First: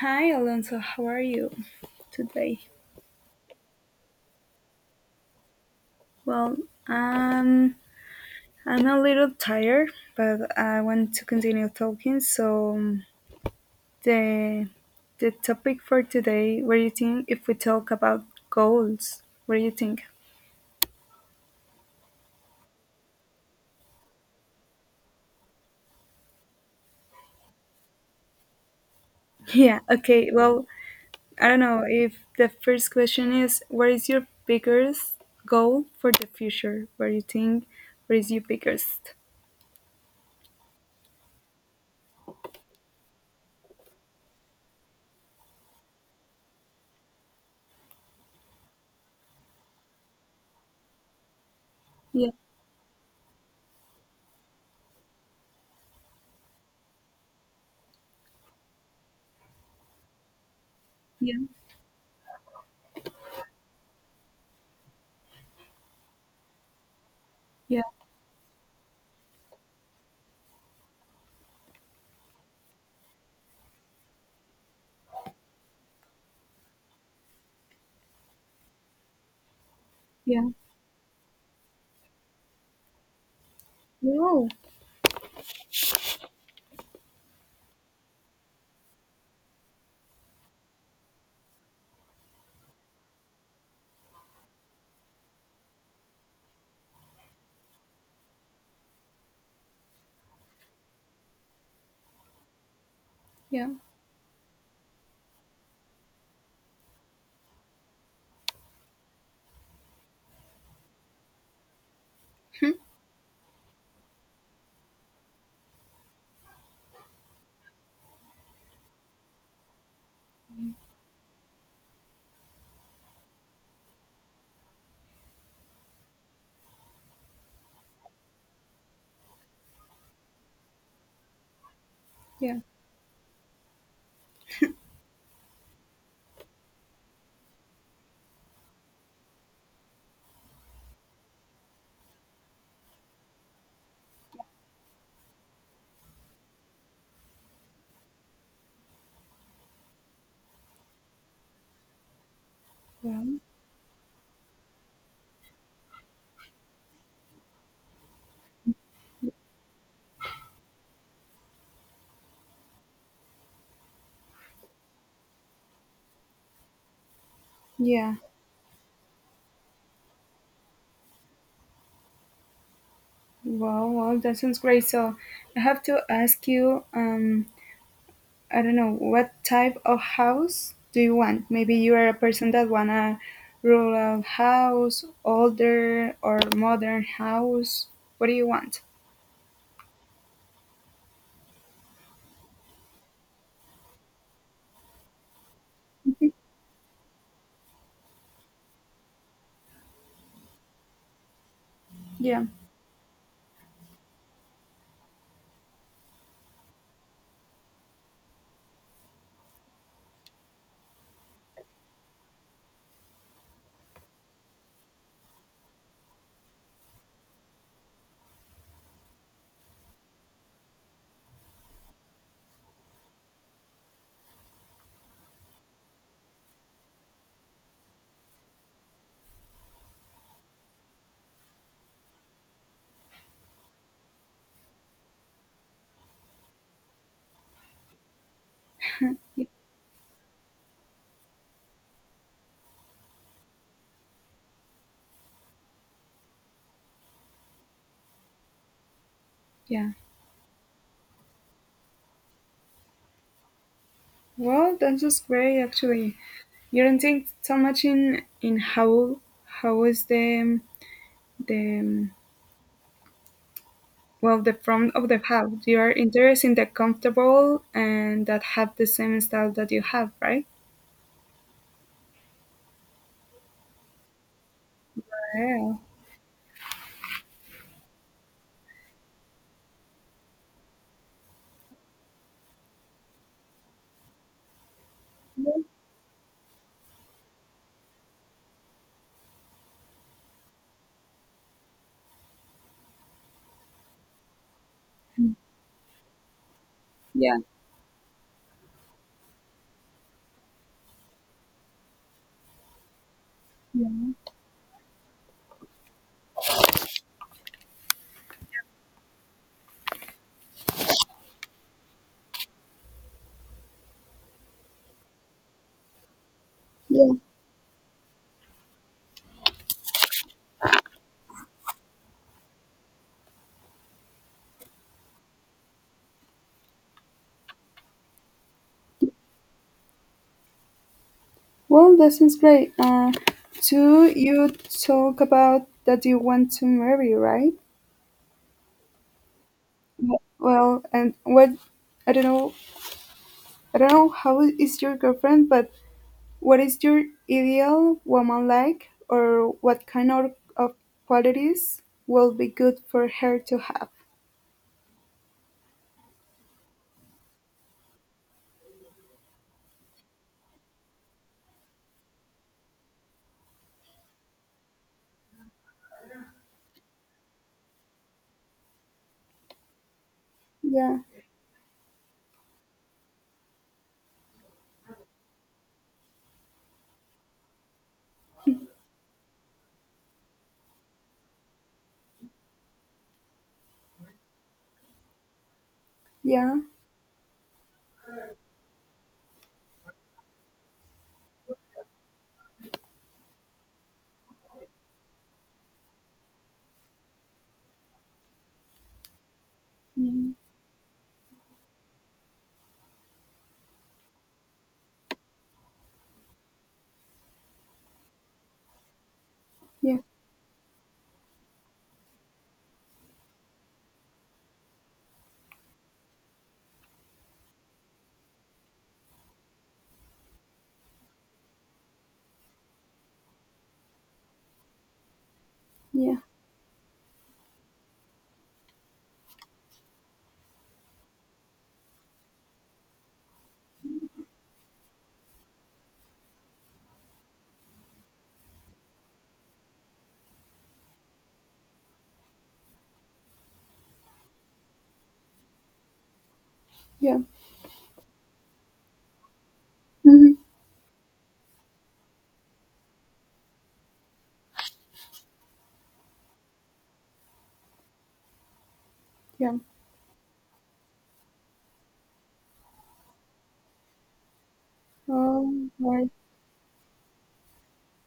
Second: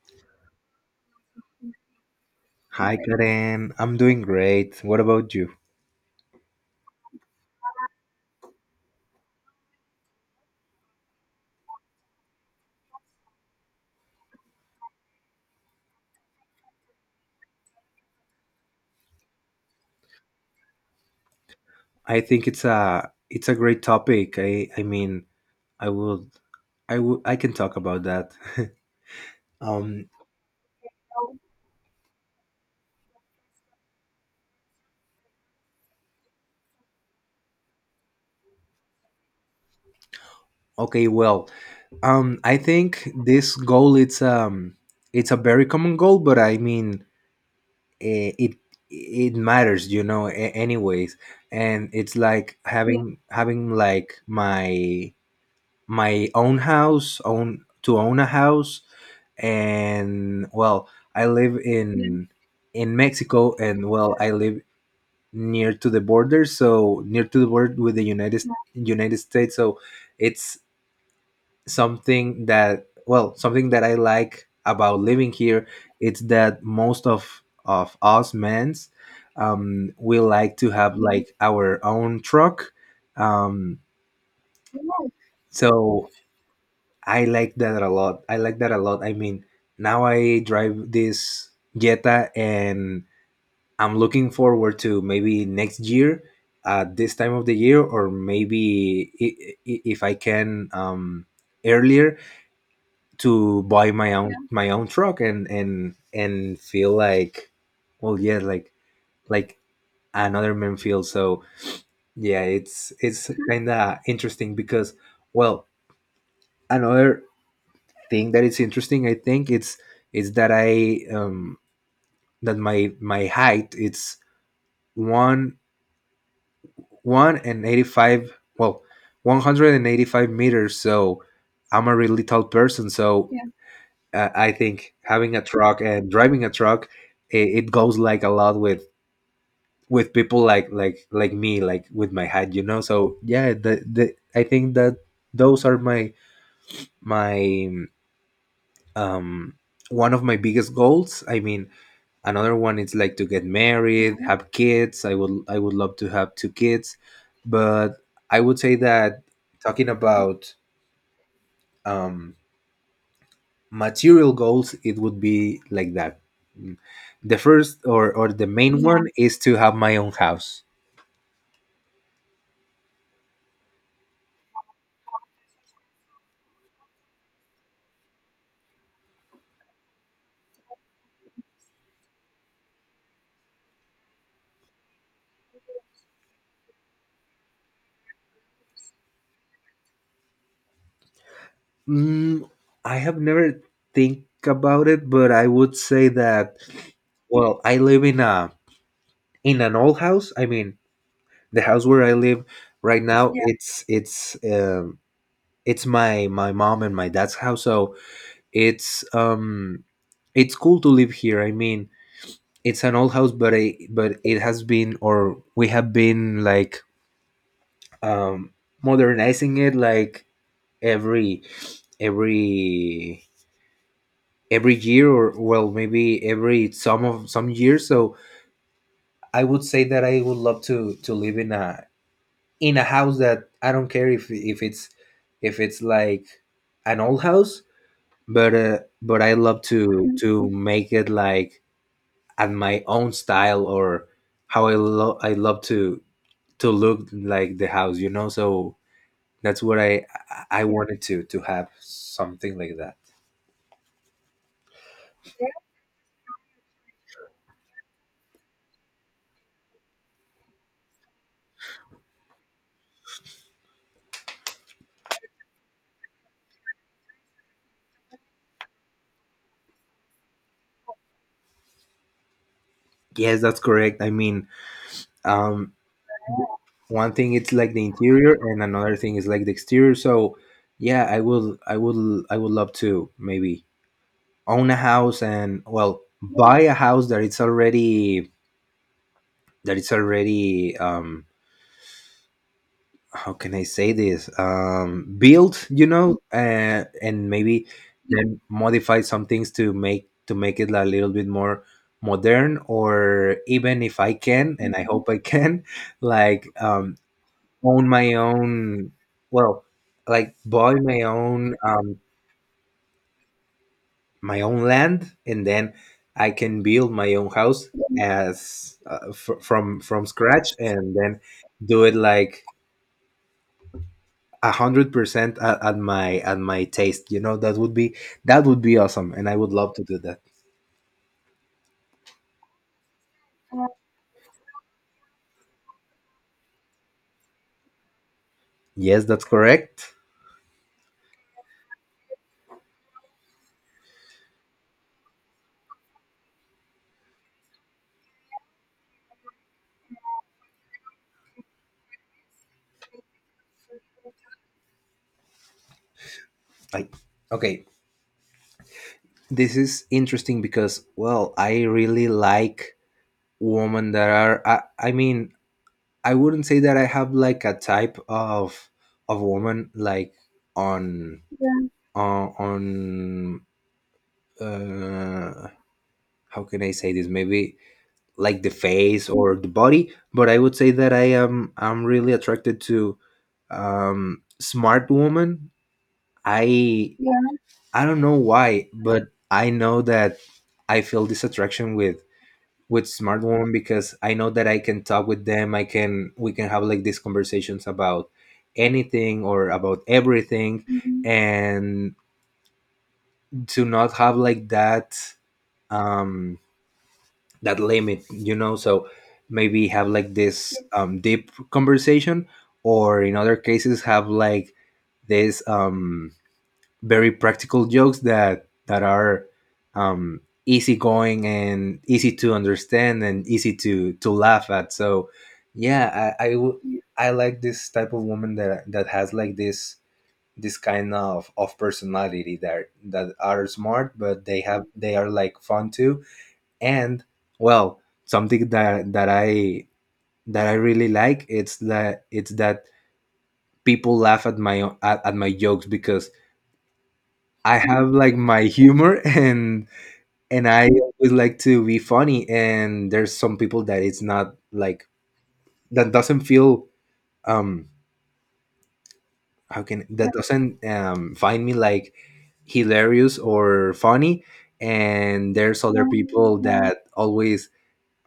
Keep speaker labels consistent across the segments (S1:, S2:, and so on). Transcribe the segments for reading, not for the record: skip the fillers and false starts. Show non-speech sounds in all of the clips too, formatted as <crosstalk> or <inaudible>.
S1: Hi Alonso, how are you today?
S2: Hi Karen, I'm doing great. What about you?
S1: Well, um, I'm a little tired, but I want to continue talking. The the topic for today, what do you think if we talk about goals? What do you think?
S2: I think it's a great topic. I mean, I would I can talk about that.
S1: <laughs>
S2: <laughs>
S1: Yeah,
S2: um
S1: okay. Well, I don't know if the first question is, what is your biggest goal for the future? What do you think? What is your biggest?
S2: okay, well, I think this goal it's a very common goal, but I mean, it matters, you know, anyways. And it's
S1: Yeah,
S2: like having like my own house, own a house. And, well, I
S1: yeah,
S2: live in Mexico, and, well, I live near to the border, so near to the border
S1: yeah,
S2: with the United States. So it's something that, well, something that I like about living here. It's that most of us men's, we
S1: yeah.
S2: like to have like our own truck. Um,
S1: Wow.
S2: so I like that a lot. I like that a lot. I mean, now I drive this Jetta, and I'm looking forward to maybe next year at this time of the year, or maybe, if I can, earlier, to
S1: Yeah,
S2: buy my own, truck, and feel like, well, yeah, like, like another man feels. So yeah, it's kind of interesting, because, well, another thing that is interesting, I think it's that I, that my, height it's one one and 85 well 185 meters, so I'm a really tall
S1: yeah.
S2: person. So I think having a truck and driving a truck, it goes, like, a lot with, people like, me, like with my height, you know. So yeah, the I think that those are my, my um one of my biggest goals. I mean, another one is like to
S1: Wow.
S2: get married, have kids. I would love to have two kids. But I would say that, talking about, um material goals, it would be like that. Mm. The first or,
S1: Yeah.
S2: the main one is to have my own house.
S1: Wow, wow, that sounds great. So I have to ask you, I don't know, what type of house do you want? Maybe you are a person that want a rural house, older or modern house. What do you want?
S2: Mm, I have never think about it, but I would say that, well, I live in a, in an old house. I mean, the house where I live
S1: Yeah.
S2: right now, um it's my, mom and my dad's house. So it's um it's cool to live here. I mean, it's an old house, but it has been, or we have been, like, um modernizing it, like, every every every year, or, well, maybe every, some years. So I would say that I would love to live in a, house that I don't care if it's like an old house. But but I
S1: Y-
S2: love to make it like at my own style, or how I love to look like the house, you know. So that's what
S1: Yeah.
S2: I wanted to have something like that.
S1: Well, that's just great actually. You don't think so much in how how is the well, the front of the house. You are interested in the comfortable and that have the same style that you have, right?
S2: Yes, that's correct. I mean, um,
S1: Yeah.
S2: one thing it's like the interior, and another thing is like the exterior. So yeah, I would love to maybe own a house, and, well, buy a house that it's already, that it's already um how can I say this? Build, you know, and
S1: Yeah,
S2: maybe then modify some things to make it a little bit more modern, or even if I can, and I hope I can, <laughs> like, own my own, well, like buy my own, my own land, and then I can build
S1: yeah.
S2: my own house as from scratch, and then do it like 100% at, at my taste. You know, that would be, awesome, and I would love to do that.
S1: Well, this is great. Too, you talk about that you want to marry, right?
S2: Yes, that's correct.
S1: Yeah. Well, and what? I don't know. I don't know how is your girlfriend, but what is your ideal woman like, or what kind of qualities will be good for her to have?
S2: Like, okay, this is interesting because, well, I really like women that are. I mean, I wouldn't say that I have like a type of woman, like,
S1: Yeah,
S2: on on. Uh, how can I say this? Maybe like the face or the body, but I would say that I'm really attracted to, smart woman.
S1: yeah,
S2: I i don't know why, but I know that I feel this attraction with, smart woman, because I know that I can talk with them. I can We can have, like, these conversations about anything, or about
S1: mm,
S2: everything, and to not have, like, um that limit, you know. So maybe have,
S1: yeah,
S2: like, this, deep conversation, or in other cases, have, like, this, very practical jokes that are, um, easygoing and easy to understand, and easy to laugh at. So yeah,
S1: yeah,
S2: I like this type of woman that has, like, this kind of personality that are smart, but they are, like, fun too. And, well, something that I really like it's that people laugh at my, at my jokes, because
S1: yeah.
S2: I have, like, my humor. <laughs> and
S1: Mhm.
S2: and I always like to be funny. And there's some people that it's not like that, doesn't feel, um
S1: Yeah.
S2: how can, that doesn't, find me, like, hilarious or funny. And there's other
S1: Right.
S2: people that always,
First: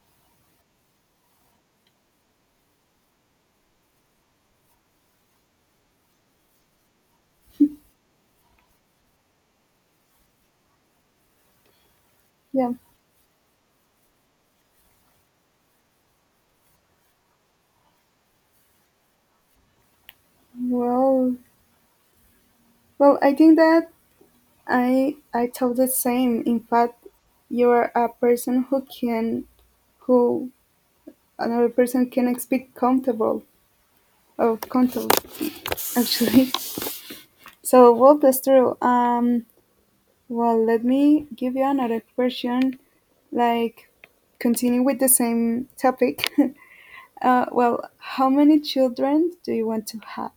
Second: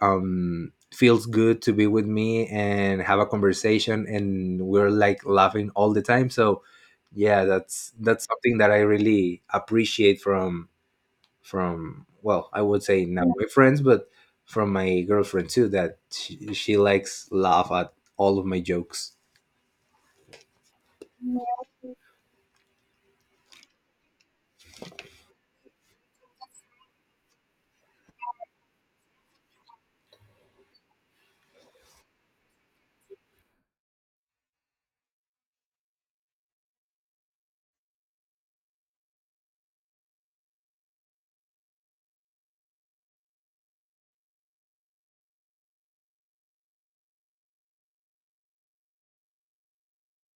S2: feels good to be with me and have a conversation, and we're, like, laughing all the time. So yeah, that's something that I really appreciate from, well, I
S1: Yeah.
S2: would say, not my friends, but from my girlfriend too, that she likes laugh at all of my jokes.
S1: Well, well, I think that I thought the same. In fact, you are a person who can who another person can speak comfortable or comfortable actually. <laughs> So well, that's true. Well, let me give you another question, like continue with the same topic. <laughs> Well, how many children do you want to have?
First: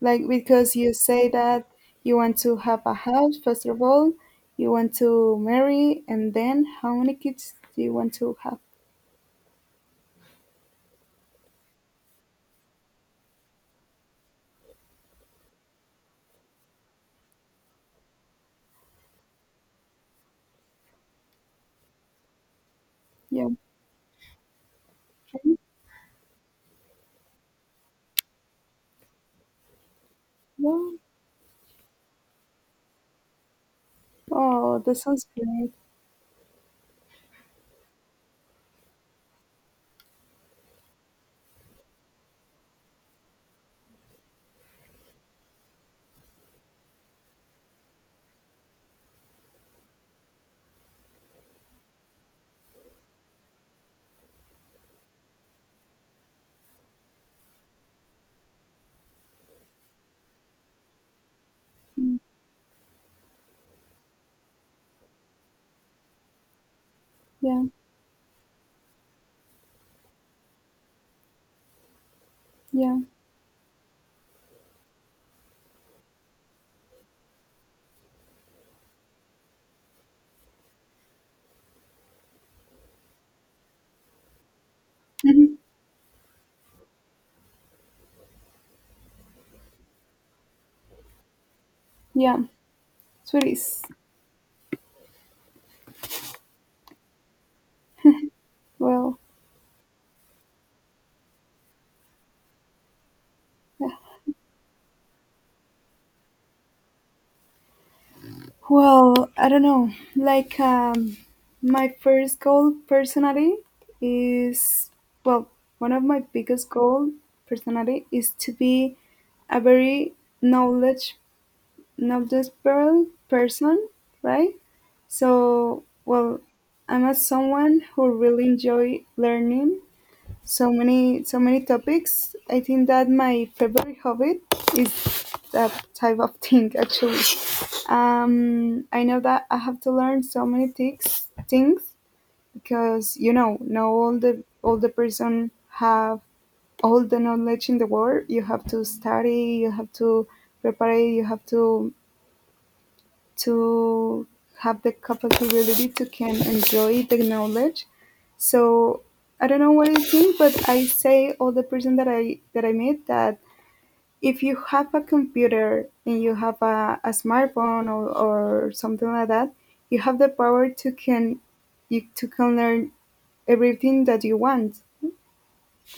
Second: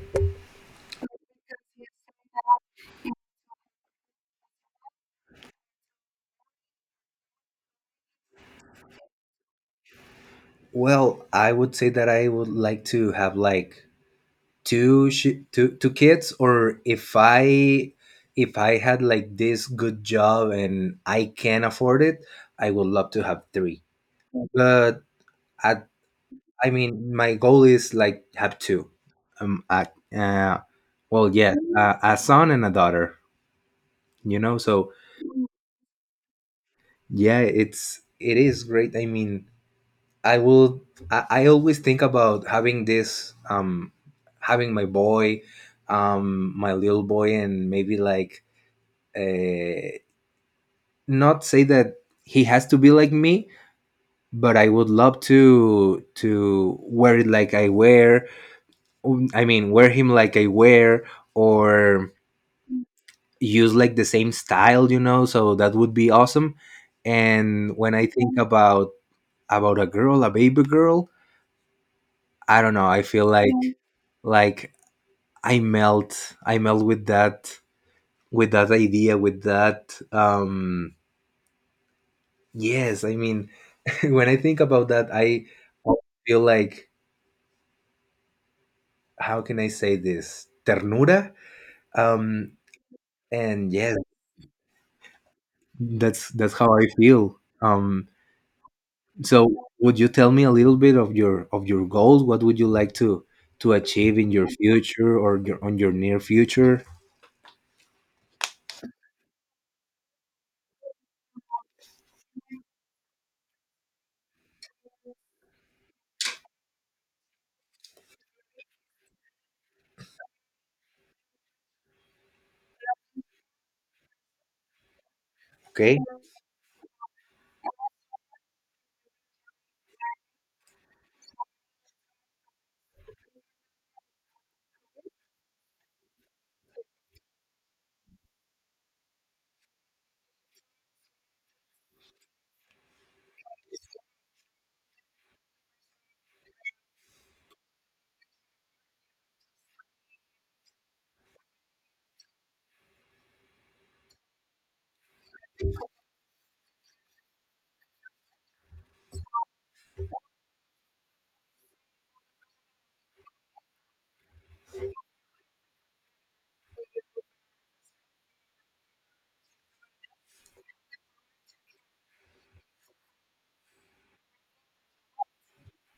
S1: Like, because you say that you want to have a house first of all, you want to marry, and then how many kids do you want to have?
S2: Well, I would say that I would like to have, like, two sh- two two kids, or if I had, like, this good job and I can afford it, I would love to have
S1: Yeah.
S2: three. But i I mean, my goal is, like, have two. um I, uh
S1: Yeah.
S2: well, yeah, a son and a daughter, you know.
S1: Oh,
S2: So
S1: that sounds great.
S2: yeah, it's, it is great. I mean, i will I always think about having this, having my boy, my little boy, and maybe like, uh, not say that he has to be like me, but I would love to wear it like I wear, I mean, wear him like I wear, or
S1: Mm,
S2: use, like, the same style, you know. So that would be awesome.
S1: yeah.
S2: And when I think about a girl, a baby girl, I don't know,
S1: Yeah.
S2: I feel like, like I melt with that, idea, with that, yes, I mean, <laughs> when I think about that, I
S1: Mhm.
S2: feel like, how can I say this? Ternura.
S1: Yeah,
S2: Um, and
S1: sweeties.
S2: yes, that's how I feel.
S1: Well,
S2: So would you tell me a little bit of your, goals? What would you like to achieve in your future, or, on your near future?
S1: Well, I don't know. My first goal personally is, well, one of my biggest goal personally is to be a very knowledge, not desperate person, right? So,
S2: Okay.
S1: well, I'm a someone who really enjoy learning so many topics. I think that my favorite hobby is that type of thing <laughs> actually. I know that I have to learn so many things because, you know, no, all the person have all the knowledge in the world. You have to study, you have to prepare, you have to to have the capability to can enjoy the knowledge. So I don't know what you think, but I say all the person that I meet that if you have a computer and you have a smartphone or something like that, you have the power to can you to can learn everything that you want,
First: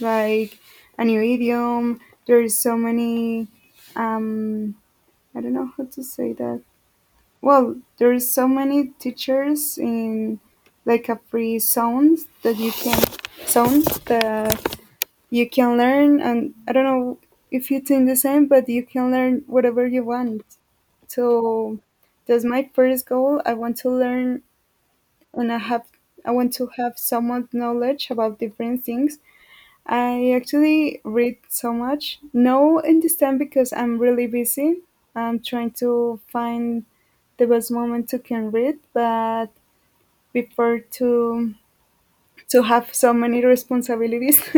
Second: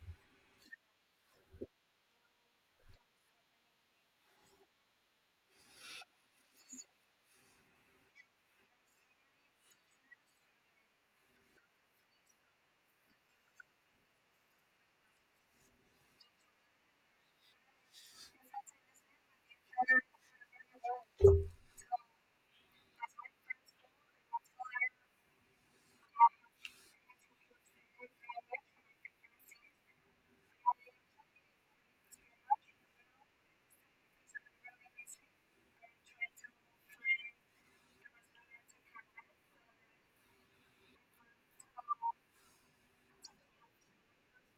S1: like a new idiom. There's so many, um, I don't know how to say that. Well, there's so many teachers in like a free zones that you can zones that you can learn, and I don't know if you think the same, but you can learn whatever you want. So that's my first goal. I want to learn, and I want to have so much knowledge about different things. I actually read so much. No, in this time because I'm really busy. I'm trying to find the best moment to can read, but before to have so many responsibilities. <laughs>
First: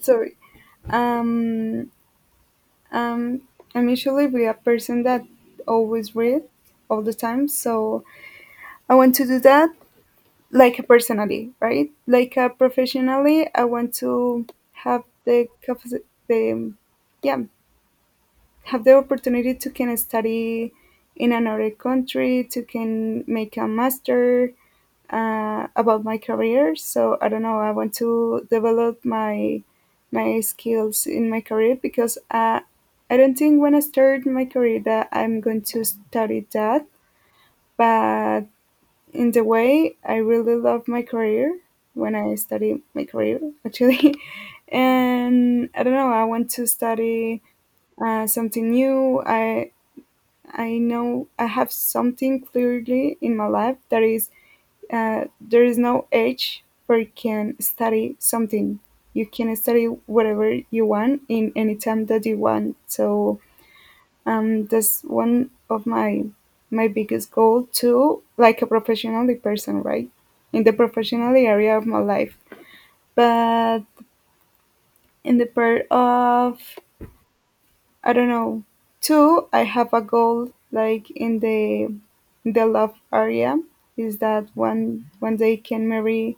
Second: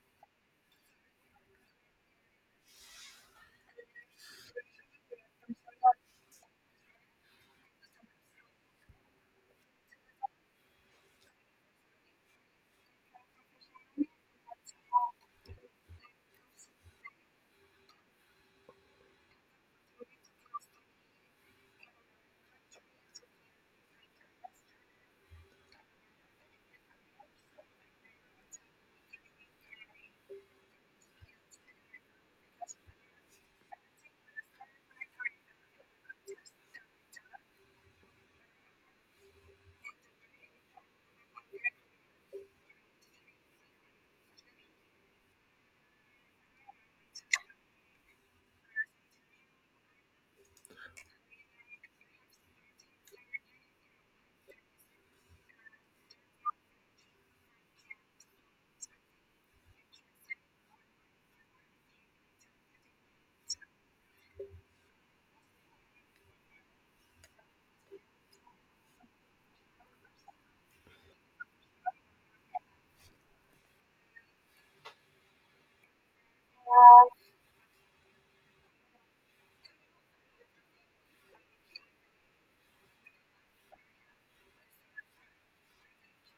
S1: Sorry. Um, um, I'm usually be a person that always read all the time, so I want to do that like personally, right? Like, professionally, I want to have the the yeah have the opportunity to can study in another country, to can make a master, about my career. So I don't know. I want to develop my my skills in my career, because, I don't think when I start my career that I'm going to study that. But in the way, I really love my career when I study my career actually, <laughs> and I don't know. I want to study something new. I know I have something clearly in my life, that is, there is no age where you can study something. You can study whatever you want in any time that you want. So, that's one of my my biggest goal too, like a professionally person, right? In the professionally area of my life, but in the part of I don't know. Two, I have a goal like in the love area, is that one one day can marry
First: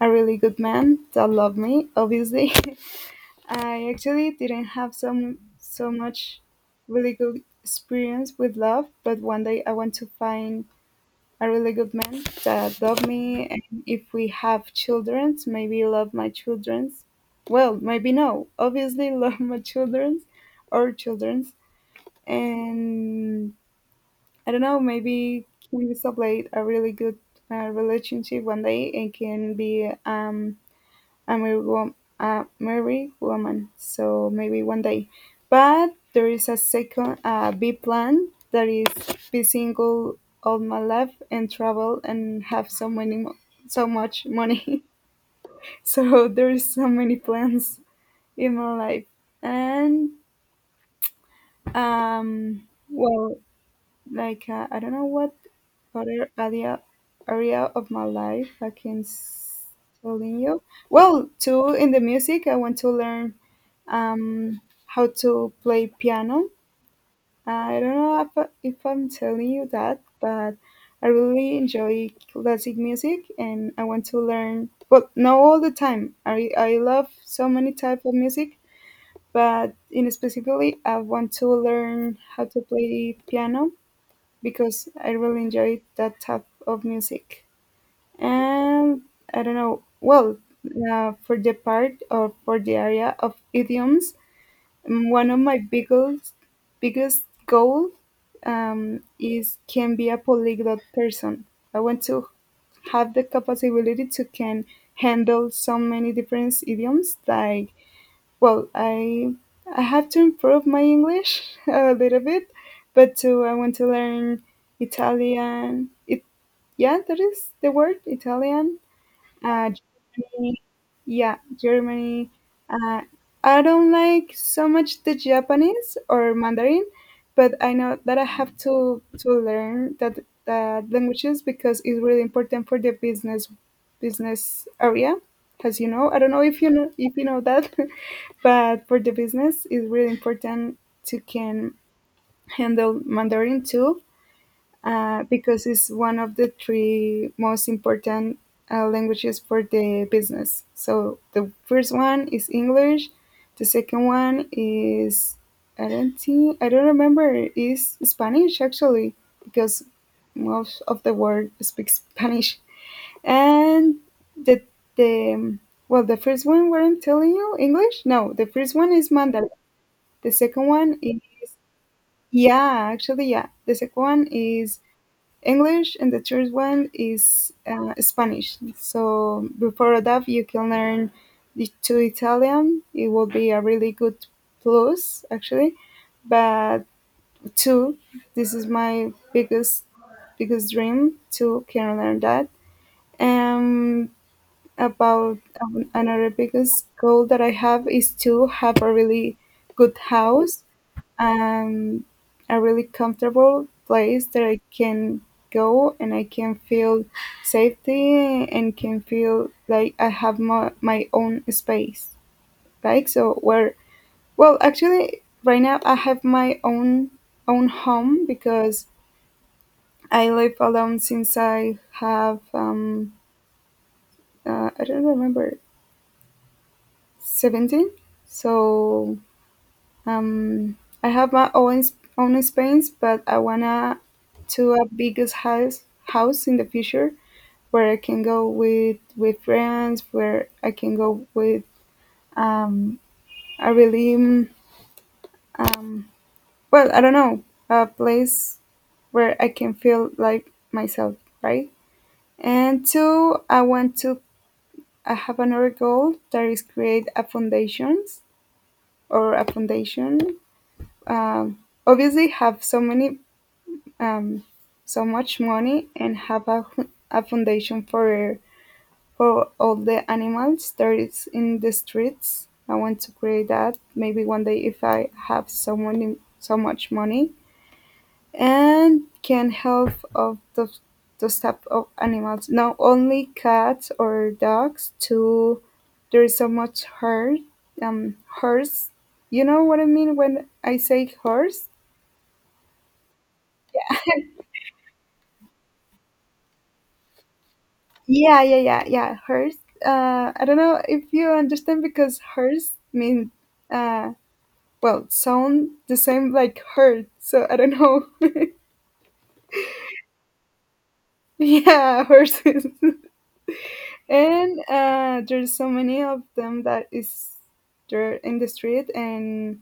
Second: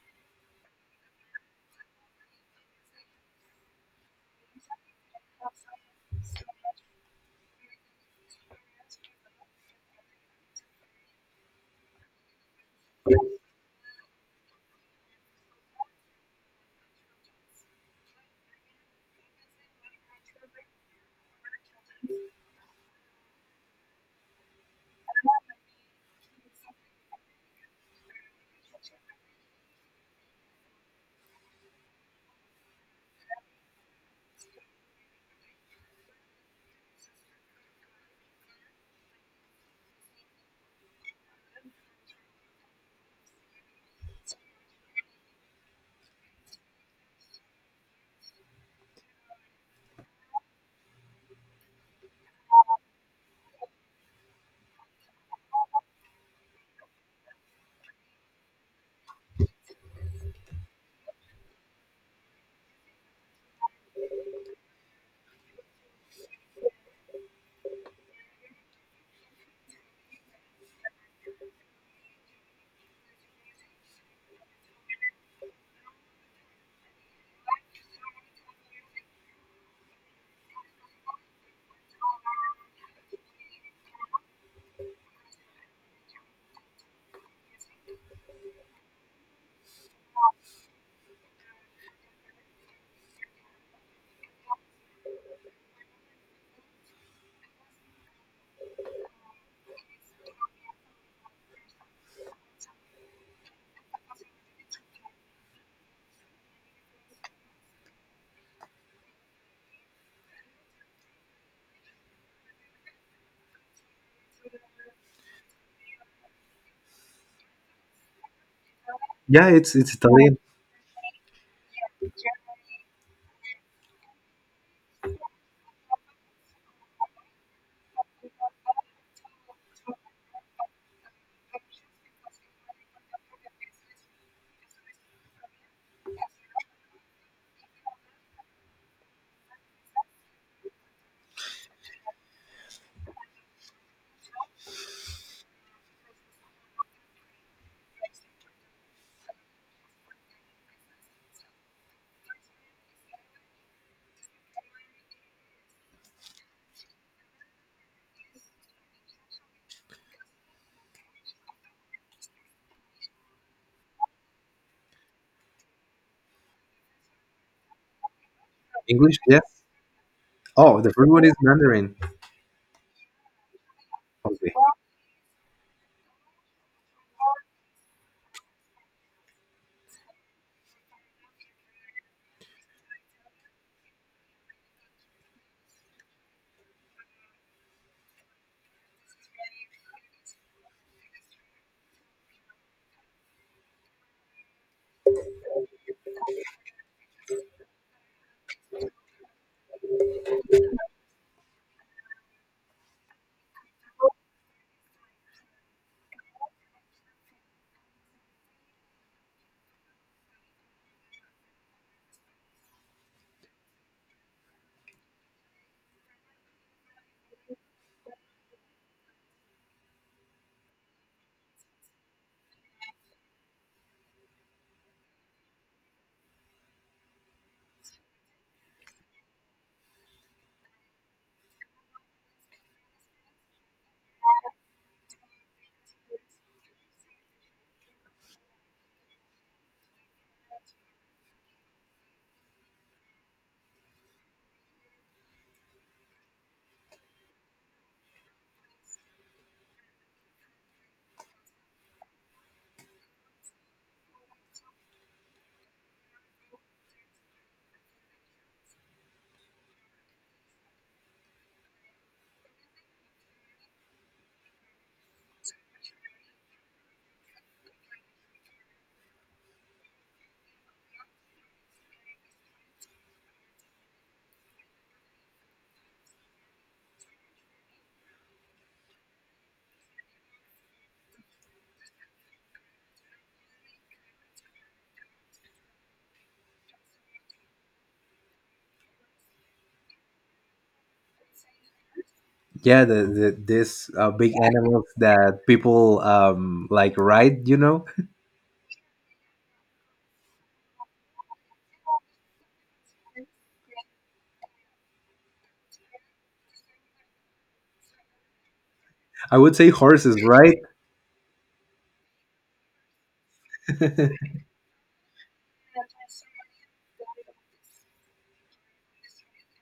S1: a really good man that love me. Obviously, <laughs> I actually didn't have some so much really good experience with love, but one day I want to find a really good man that love me, and if we have children, maybe love my childrens. Well, maybe no. Obviously, <laughs> love my childrens or childrens. And I don't know, maybe can establish a really good, relationship one day, and can be, a married, a married woman. So maybe one day. But there is a second, B plan, that is be single all my life and travel and have so many so much money. <laughs> So there is so many plans in my life, and, um, well, like, I don't know what other area of my life I can telling you. Well, too, in the music, I want to learn, um, how to play piano. I don't know if I'm telling you that, but I really enjoy classic music, and I want to learn. Well, not all the time. I love so many type of music, but in specifically, I want to learn how to play piano, because I really enjoy that type of music. And I don't know, well, for the part or for the area of idioms, mm, one of my biggest goal, is can be a polyglot person. I want to have the capability to can handle so many different idioms like, well, I have to improve my English <laughs> a little bit, but too I want to learn Italian. It, yeah, that is the word Italian.
S2: Yeah,
S1: uh,
S2: it's Italian.
S1: Germany. Yeah, Germany. Uh, I don't like so much the Japanese or Mandarin, but I know that I have to learn that languages, because it's really important for the business area. As you know, I don't know if you know that, <laughs> but for the business, it's really important to can handle Mandarin too, because it's one of the three most important, languages for the business. So the first one is English, the second one is, I don't remember, is Spanish actually, because most of the world speaks <laughs> Spanish. And the the well, the first one, what I'm telling you, English, no, the first one is
S2: English. Yeah.
S1: Mandarin, the second
S2: Oh, the
S1: one
S2: first
S1: is,
S2: one is Mandarin.
S1: yeah, actually, yeah, the second one
S2: Okay.
S1: is English, and the third one is, Spanish. So before that, you can learn the two Italian. It will be a really good plus, actually. But two, this is my biggest dream, to can learn that. Um, about, another biggest goal that I have is to have a really good house, um, a really comfortable place that I can go and I can feel safety, and can feel like I have my, my own space. Like, so where, well, actually right now I have my own own home, because I live alone since I have, um, I don't remember, 17. So, um, I have my own own space, but I wanna to a biggest house in the future, where I can go with friends, where I can go with, um, a really, um, well, I don't know, a place where I can feel like myself, right? And two, I want to, I have another goal, that is create a foundations or a foundation. Um, obviously, have so many, um, so much money, and have a, a foundation for all the animals there is in the streets. I want to create that maybe one day if I have so much money, and can help of the those type of animals. Not only cats or dogs. To, there is so much hurt, um, horse. You know what I mean when I say horse?
S2: Yeah, the, this, big animals that people, like, ride, you know.
S1: Yeah, yeah, yeah, yeah. Hers. I don't know if you understand because hers means, uh, well, sound the same like hurt. So I don't know. <laughs>
S2: I would say horses, right?
S1: Yeah, horses. <laughs>
S2: <laughs>
S1: And, there's so many of them that is there in the street and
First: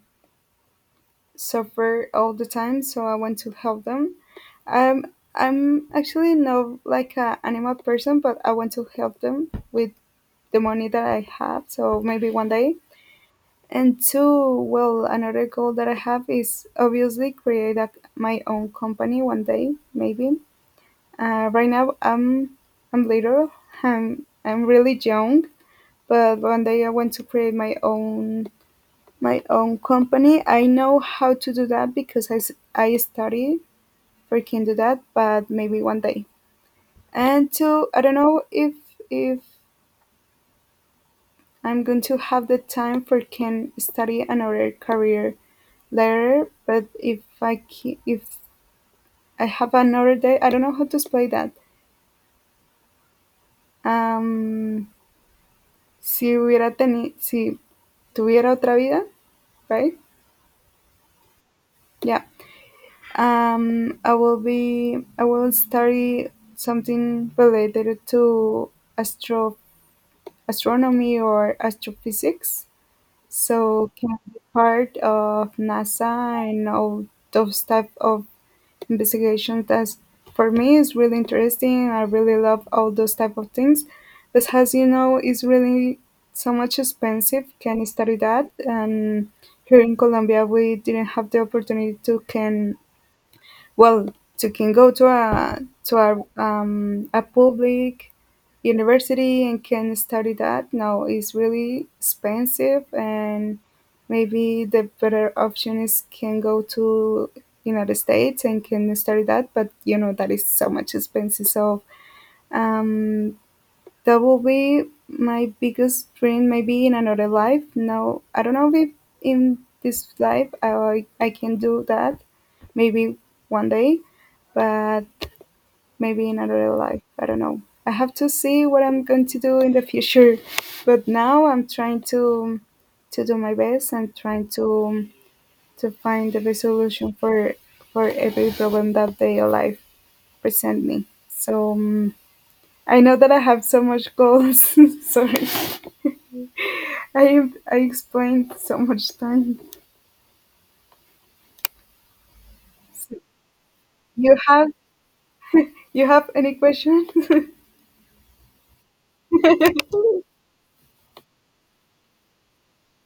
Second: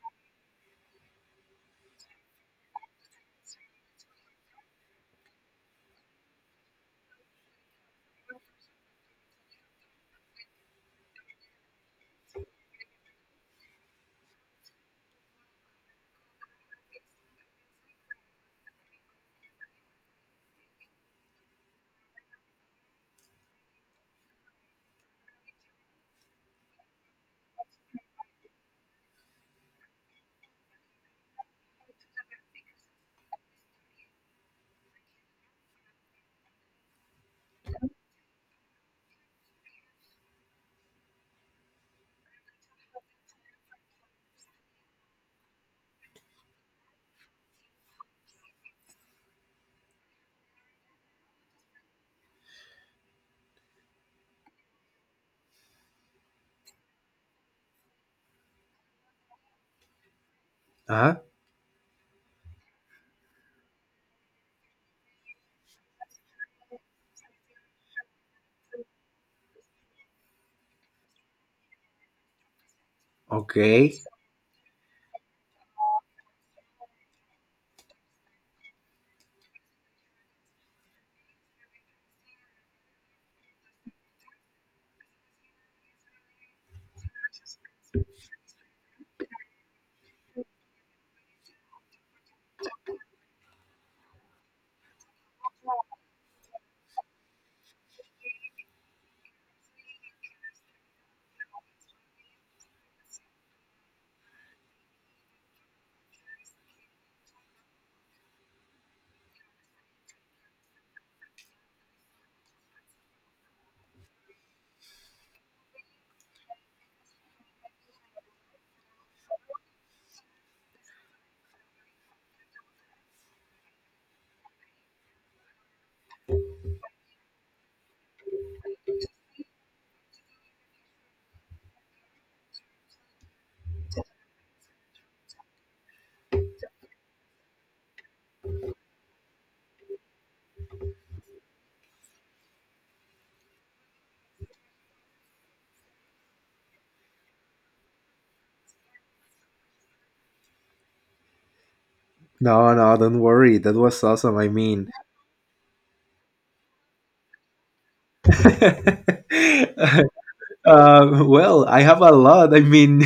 S1: suffer all the time. So I want to help them. I'm I'm actually not like an animal person, but I want to help them with the money that I have. So maybe one day. And two, well, another goal that I have is obviously create my own company one day, maybe. Right now, I'm little. I'm really young, but one day I want to create my own company. I know how to do that because I study for can do that, but maybe one day. And two, I don't know if I'm going to have the time for can study another career there, but if I ki- if I have another day, I don't know how to explain that. Um, si hubiera tenido, si tuviera otra vida, right?
S2: Huh?
S1: Yeah. I will be, I will study something related to astro astronomy or astrophysics. So
S2: Okay.
S1: can be part of NASA and all those type of investigation that's for me is really interesting. I really love all those type of things. But as you know, it's really so much expensive. Can study that? And here in Colombia, we didn't have the opportunity to can well, you can go to a a public university and can study that. Now it's really expensive, and maybe the better option is can go to United States and can study that. But you know that is so much expensive. So um, that will be my biggest dream maybe in another life. No, I don't know if in this life I can do that, maybe one day, but maybe in another life. I don't know, I have to see what I'm going to do in the future, but now I'm trying to do my best and trying to find the resolution for every problem that they life present me. So I know that I have so much goals <laughs> sorry I explained so much time.
S2: No, no,
S1: So
S2: don't worry. That was
S1: you
S2: awesome. I
S1: have
S2: mean,
S1: you have any question? <laughs>
S2: <laughs> well, I have a lot. I mean,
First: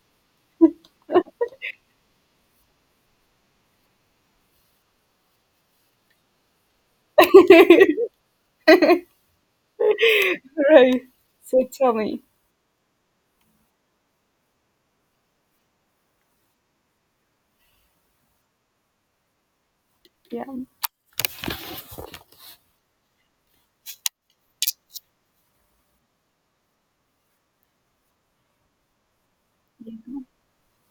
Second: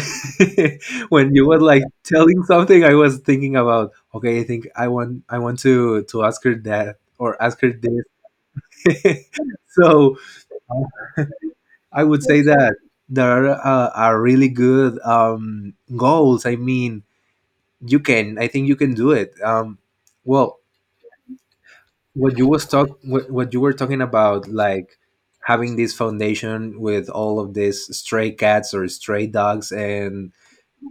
S2: <laughs> when you were, like, telling something, I was thinking about. Okay, I think I want, I want to ask her that, or ask her this. <laughs> So
S1: Right. So tell
S2: I would
S1: me.
S2: say that there are really good, goals. I mean, you can. I think you can do it.
S1: Yeah,
S2: Well, what you were talking about, like, having this foundation with all of these stray cats or stray dogs, and,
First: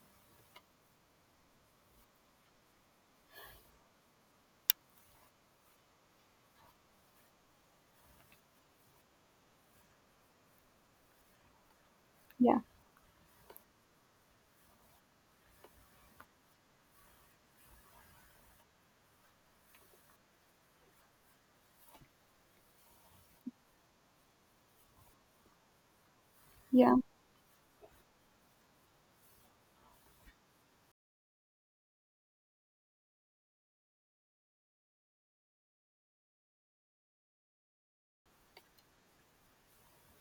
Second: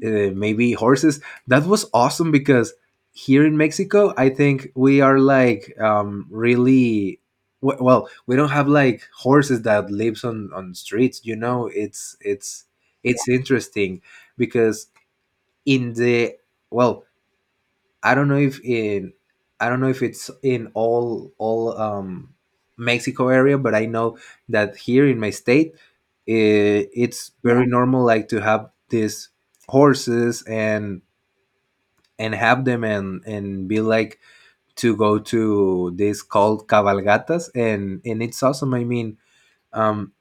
S2: maybe horses, that was awesome. Because here in Mexico, I think we are, like, really, well, we don't have, like, horses that lives on streets, you know. It's
S1: yeah,
S2: It's interesting, because in the, well, I don't know if in, I don't know if it's in all, Mexico area, but I know that here in my state,
S1: yeah,
S2: it's, yeah, very normal, like, to have these horses, and have them, and be like to go to this called cabalgatas, and it's awesome. I mean, um,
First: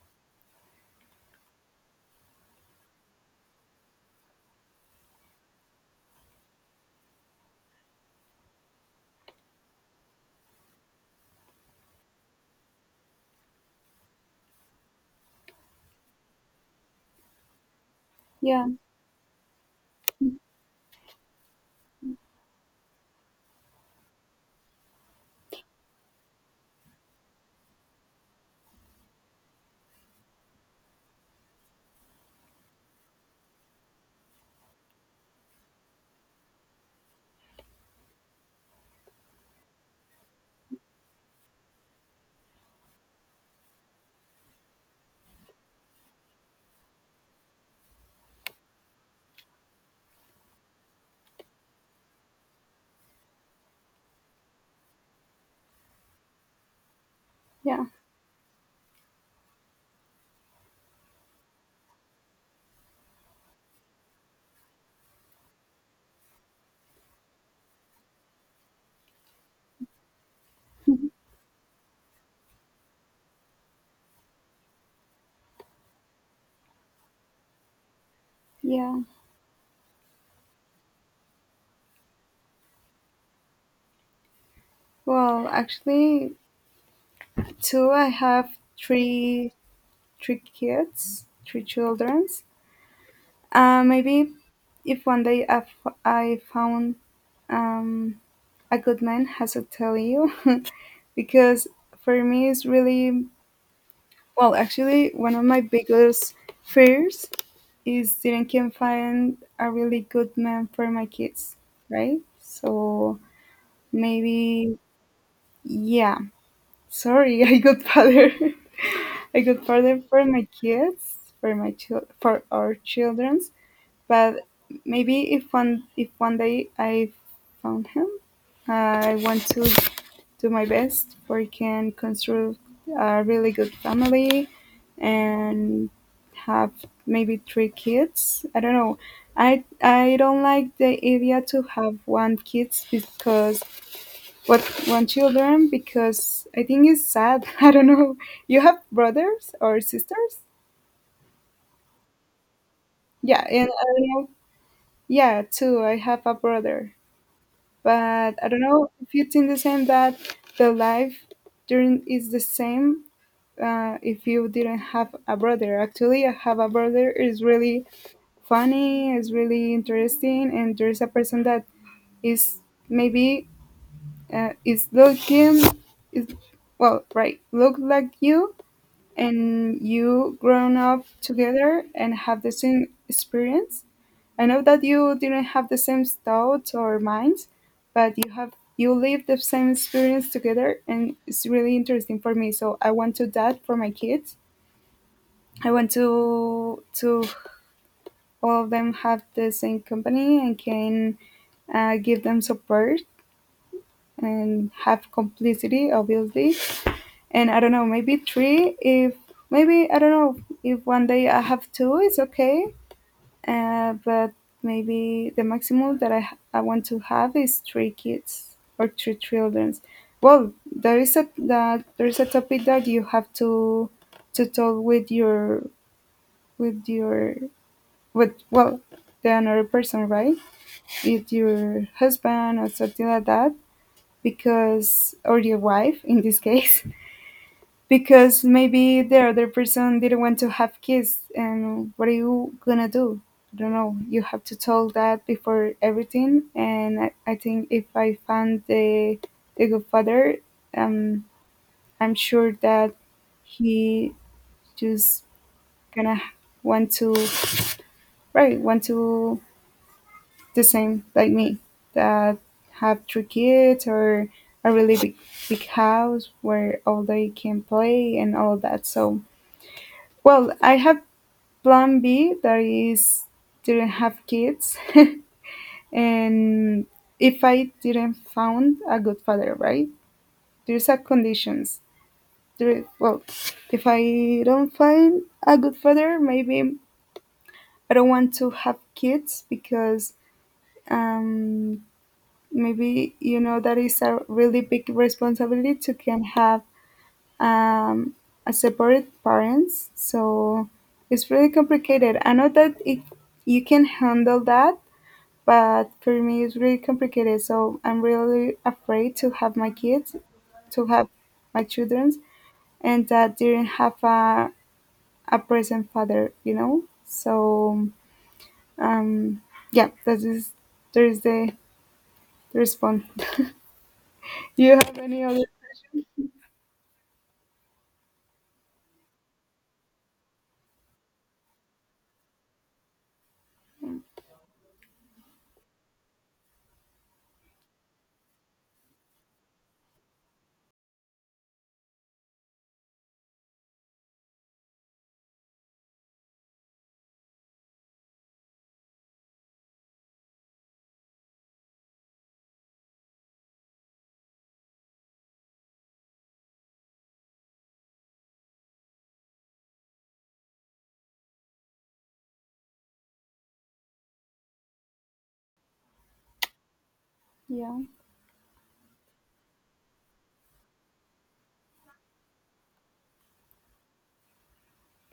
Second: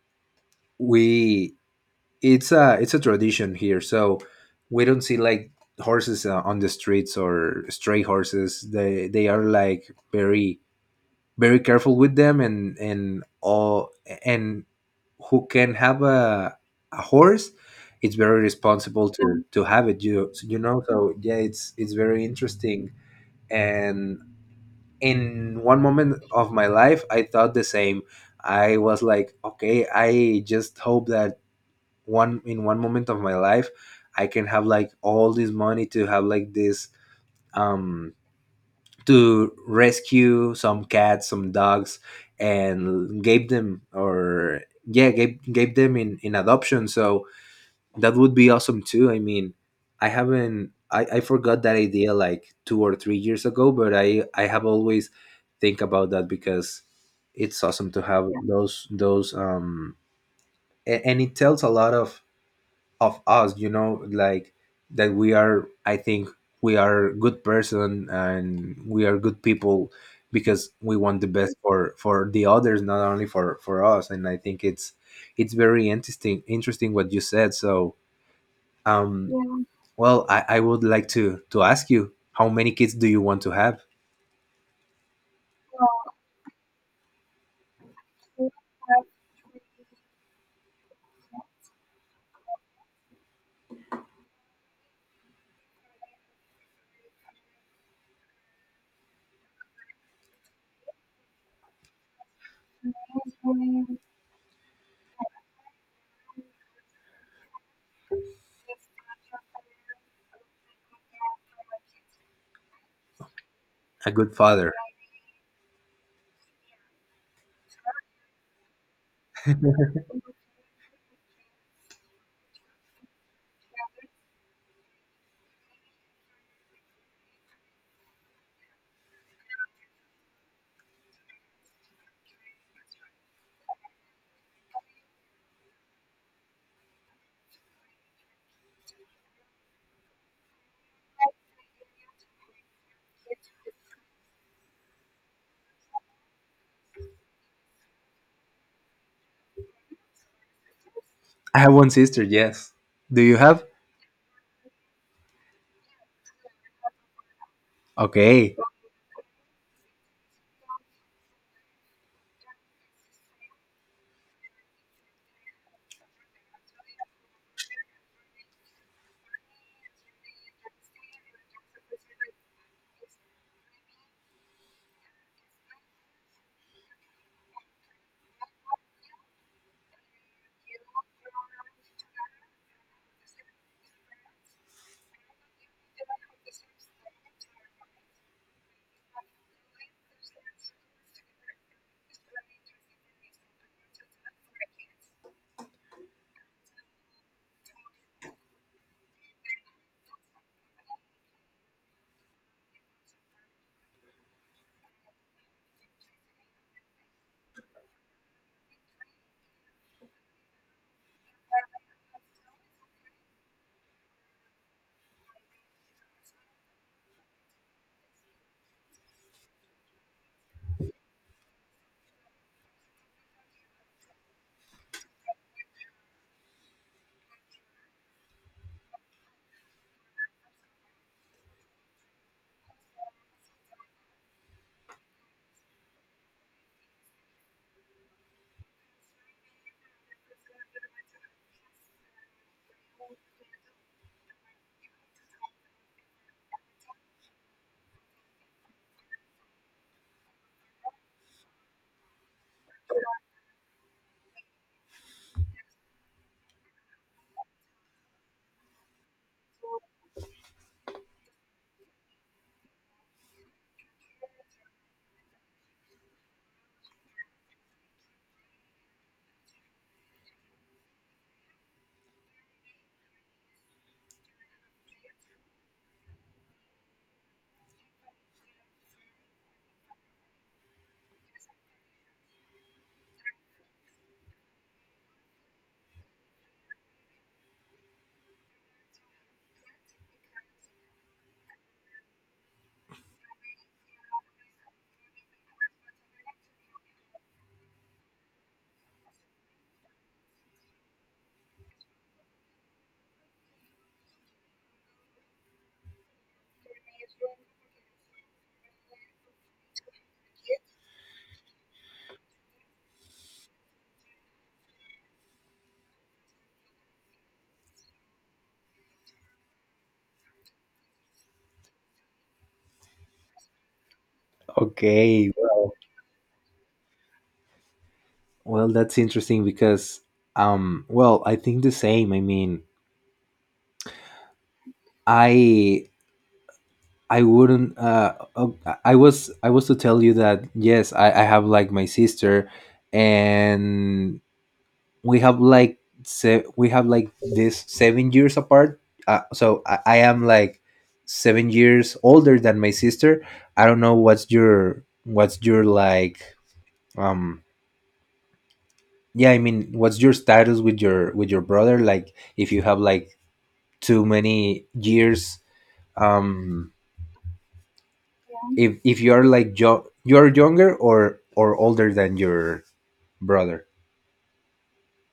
S2: we it's a tradition here, so we don't see like horses on the streets or stray horses. They are like very very careful with them, and all and who can have a horse. It's very
S1: yeah,
S2: responsible to have it, you know, so yeah, it's very interesting. And in one moment of my life, I thought the same. I was like, okay, I just hope that one in one moment of my life I can have like all this money to have like this um to rescue some cats, some dogs, and gave them, or yeah, gave them in adoption. So that would be awesome too. I mean, I haven't I forgot that idea like 2 or 3 years ago, but I have always think about that because it's
S1: yeah,
S2: awesome to have those. And it tells a lot of us, you know, like that we are, I think, we are good person and we are good people because we want the best for the others, not only for us. And I think it's very interesting interesting what you said. So
S1: yeah.
S2: um well, I would like to ask you, how many kids do you want to have?
S1: Well, actually, two. I have three three kids, three childrens. Maybe if one day I found um, a good man, as I tell you, <laughs> because for me it's really well, actually, one of my biggest fears is that I can find a really good man for my kids, right? So
S2: A good father.
S1: maybe, yeah. Sorry, <laughs> I got father. <laughs> I got father for my kids, for for our childrens. But maybe if one day I found him, I want to do my best for can construct a really good family and have maybe three kids. I don't know. I don't like the idea to have one kids because what one children because I think it's sad. <laughs> I don't know. You have brothers or sisters?
S2: I have one sister, yes. Do you
S1: Yeah,
S2: have
S1: and I don't know. Yeah, too. I have a brother, but I
S2: okay?
S1: don't know if you think the same that the life during is the same if you didn't have a brother. Actually, I have a brother. It's really funny. It's really interesting, and there's a person that is maybe is looking is well right look like you, and you grown up together and have the same experience. I know that you didn't have the same thoughts or minds, but you have you live the same experience together and it's really interesting for me, so I want to do that for my kids. I want to all of them have the same company and can give them support and have complicity, obviously. And I don't know, maybe three. If maybe I don't know if one day I have two, it's okay. But maybe the maximum that I want to have is three kids or three children. Well, there is a that there is a topic that you have to talk with your But, well, the another person, right? If your husband or something like that, because, or your wife in this case, <laughs> because maybe the other person didn't want to have kids. And what are you gonna do? I don't know. You have to tell that before everything. And I think if I found the good father, um, I'm sure that he just gonna want to, right, want to the same like me that have three kids or a really big big house where all they can play and all that. So well, I have plan B that is didn't have kids <laughs> and if I didn't found a good father, right? There's a conditions. There, well, if I don't find a good father, maybe I don't want to have kids because um, maybe you know that is a really big responsibility to can have um, a separate parents. So it's really complicated. I know that if you can handle that, but for me it's really complicated, so I'm really afraid to have my kids, to have my children, and that didn't have a present father, you know. So um yeah, that is there is the response <laughs> do you have any
S2: Okay,
S1: other
S2: well, well, that's interesting because well, I think the same. I mean, I I wouldn't I was to tell you that yes, I have like my sister, and we have like we have like this 7 years apart. So I am like 7 years older than my sister. I don't know what's your like um yeah, I mean, what's your status with your brother, like if you have like too many years. um
S1: yeah.
S2: if you're like you're younger or older than your brother.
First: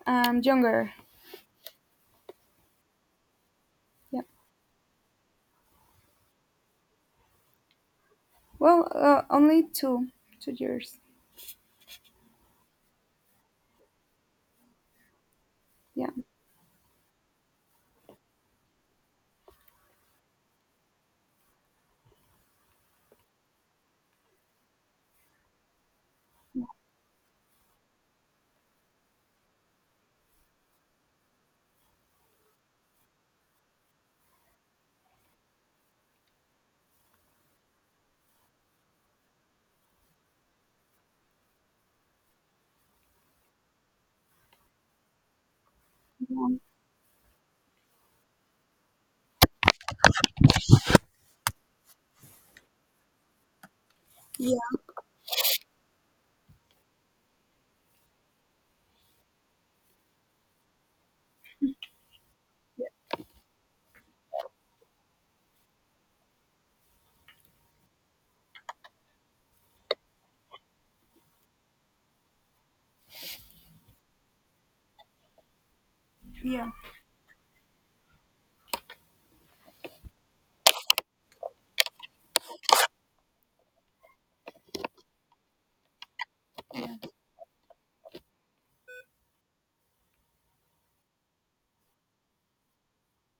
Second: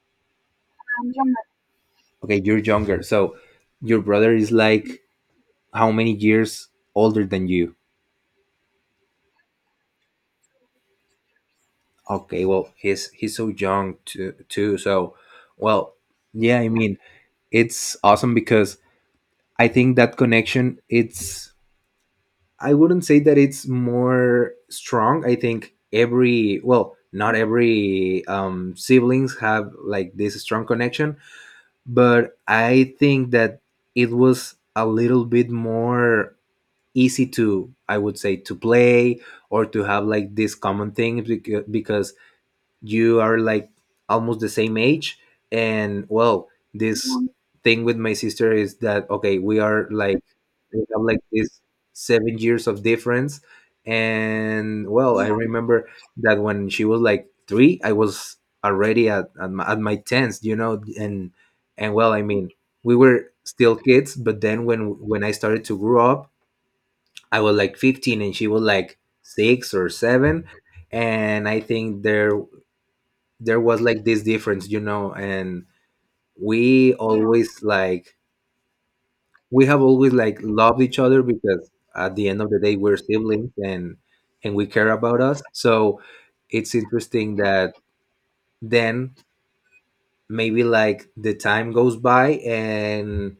S1: Younger.
S2: Okay, you're younger. So your
S1: Yeah.
S2: brother is like how many years older than you?
S1: Well, only two, 2 years.
S2: Okay, well, he's so young too too. So well,
S1: Yeah.
S2: yeah, I mean, it's awesome because I think that connection, it's, I wouldn't say that it's more strong. I think every, well, not every siblings have like this strong connection, but I think that it was a little bit more easy to, I would say, to play or to have like this common thing because you are like almost the same age. And well,
S1: Mhm.
S2: this thing with my sister is that, okay, we are like, we have like this 7 years of difference.
S1: Yeah.
S2: And well, I remember that when she was like three, I was already at my tens, you know. And well, I mean, we were still kids, but then when I started to grow up, I was like 15 and she was like six or seven. And I think there there was like this difference, you know. And
S1: Yeah.
S2: we always like, we have always like loved each other because at the end of the day, we're siblings, and we care about us. So it's interesting that then maybe like the time goes by, and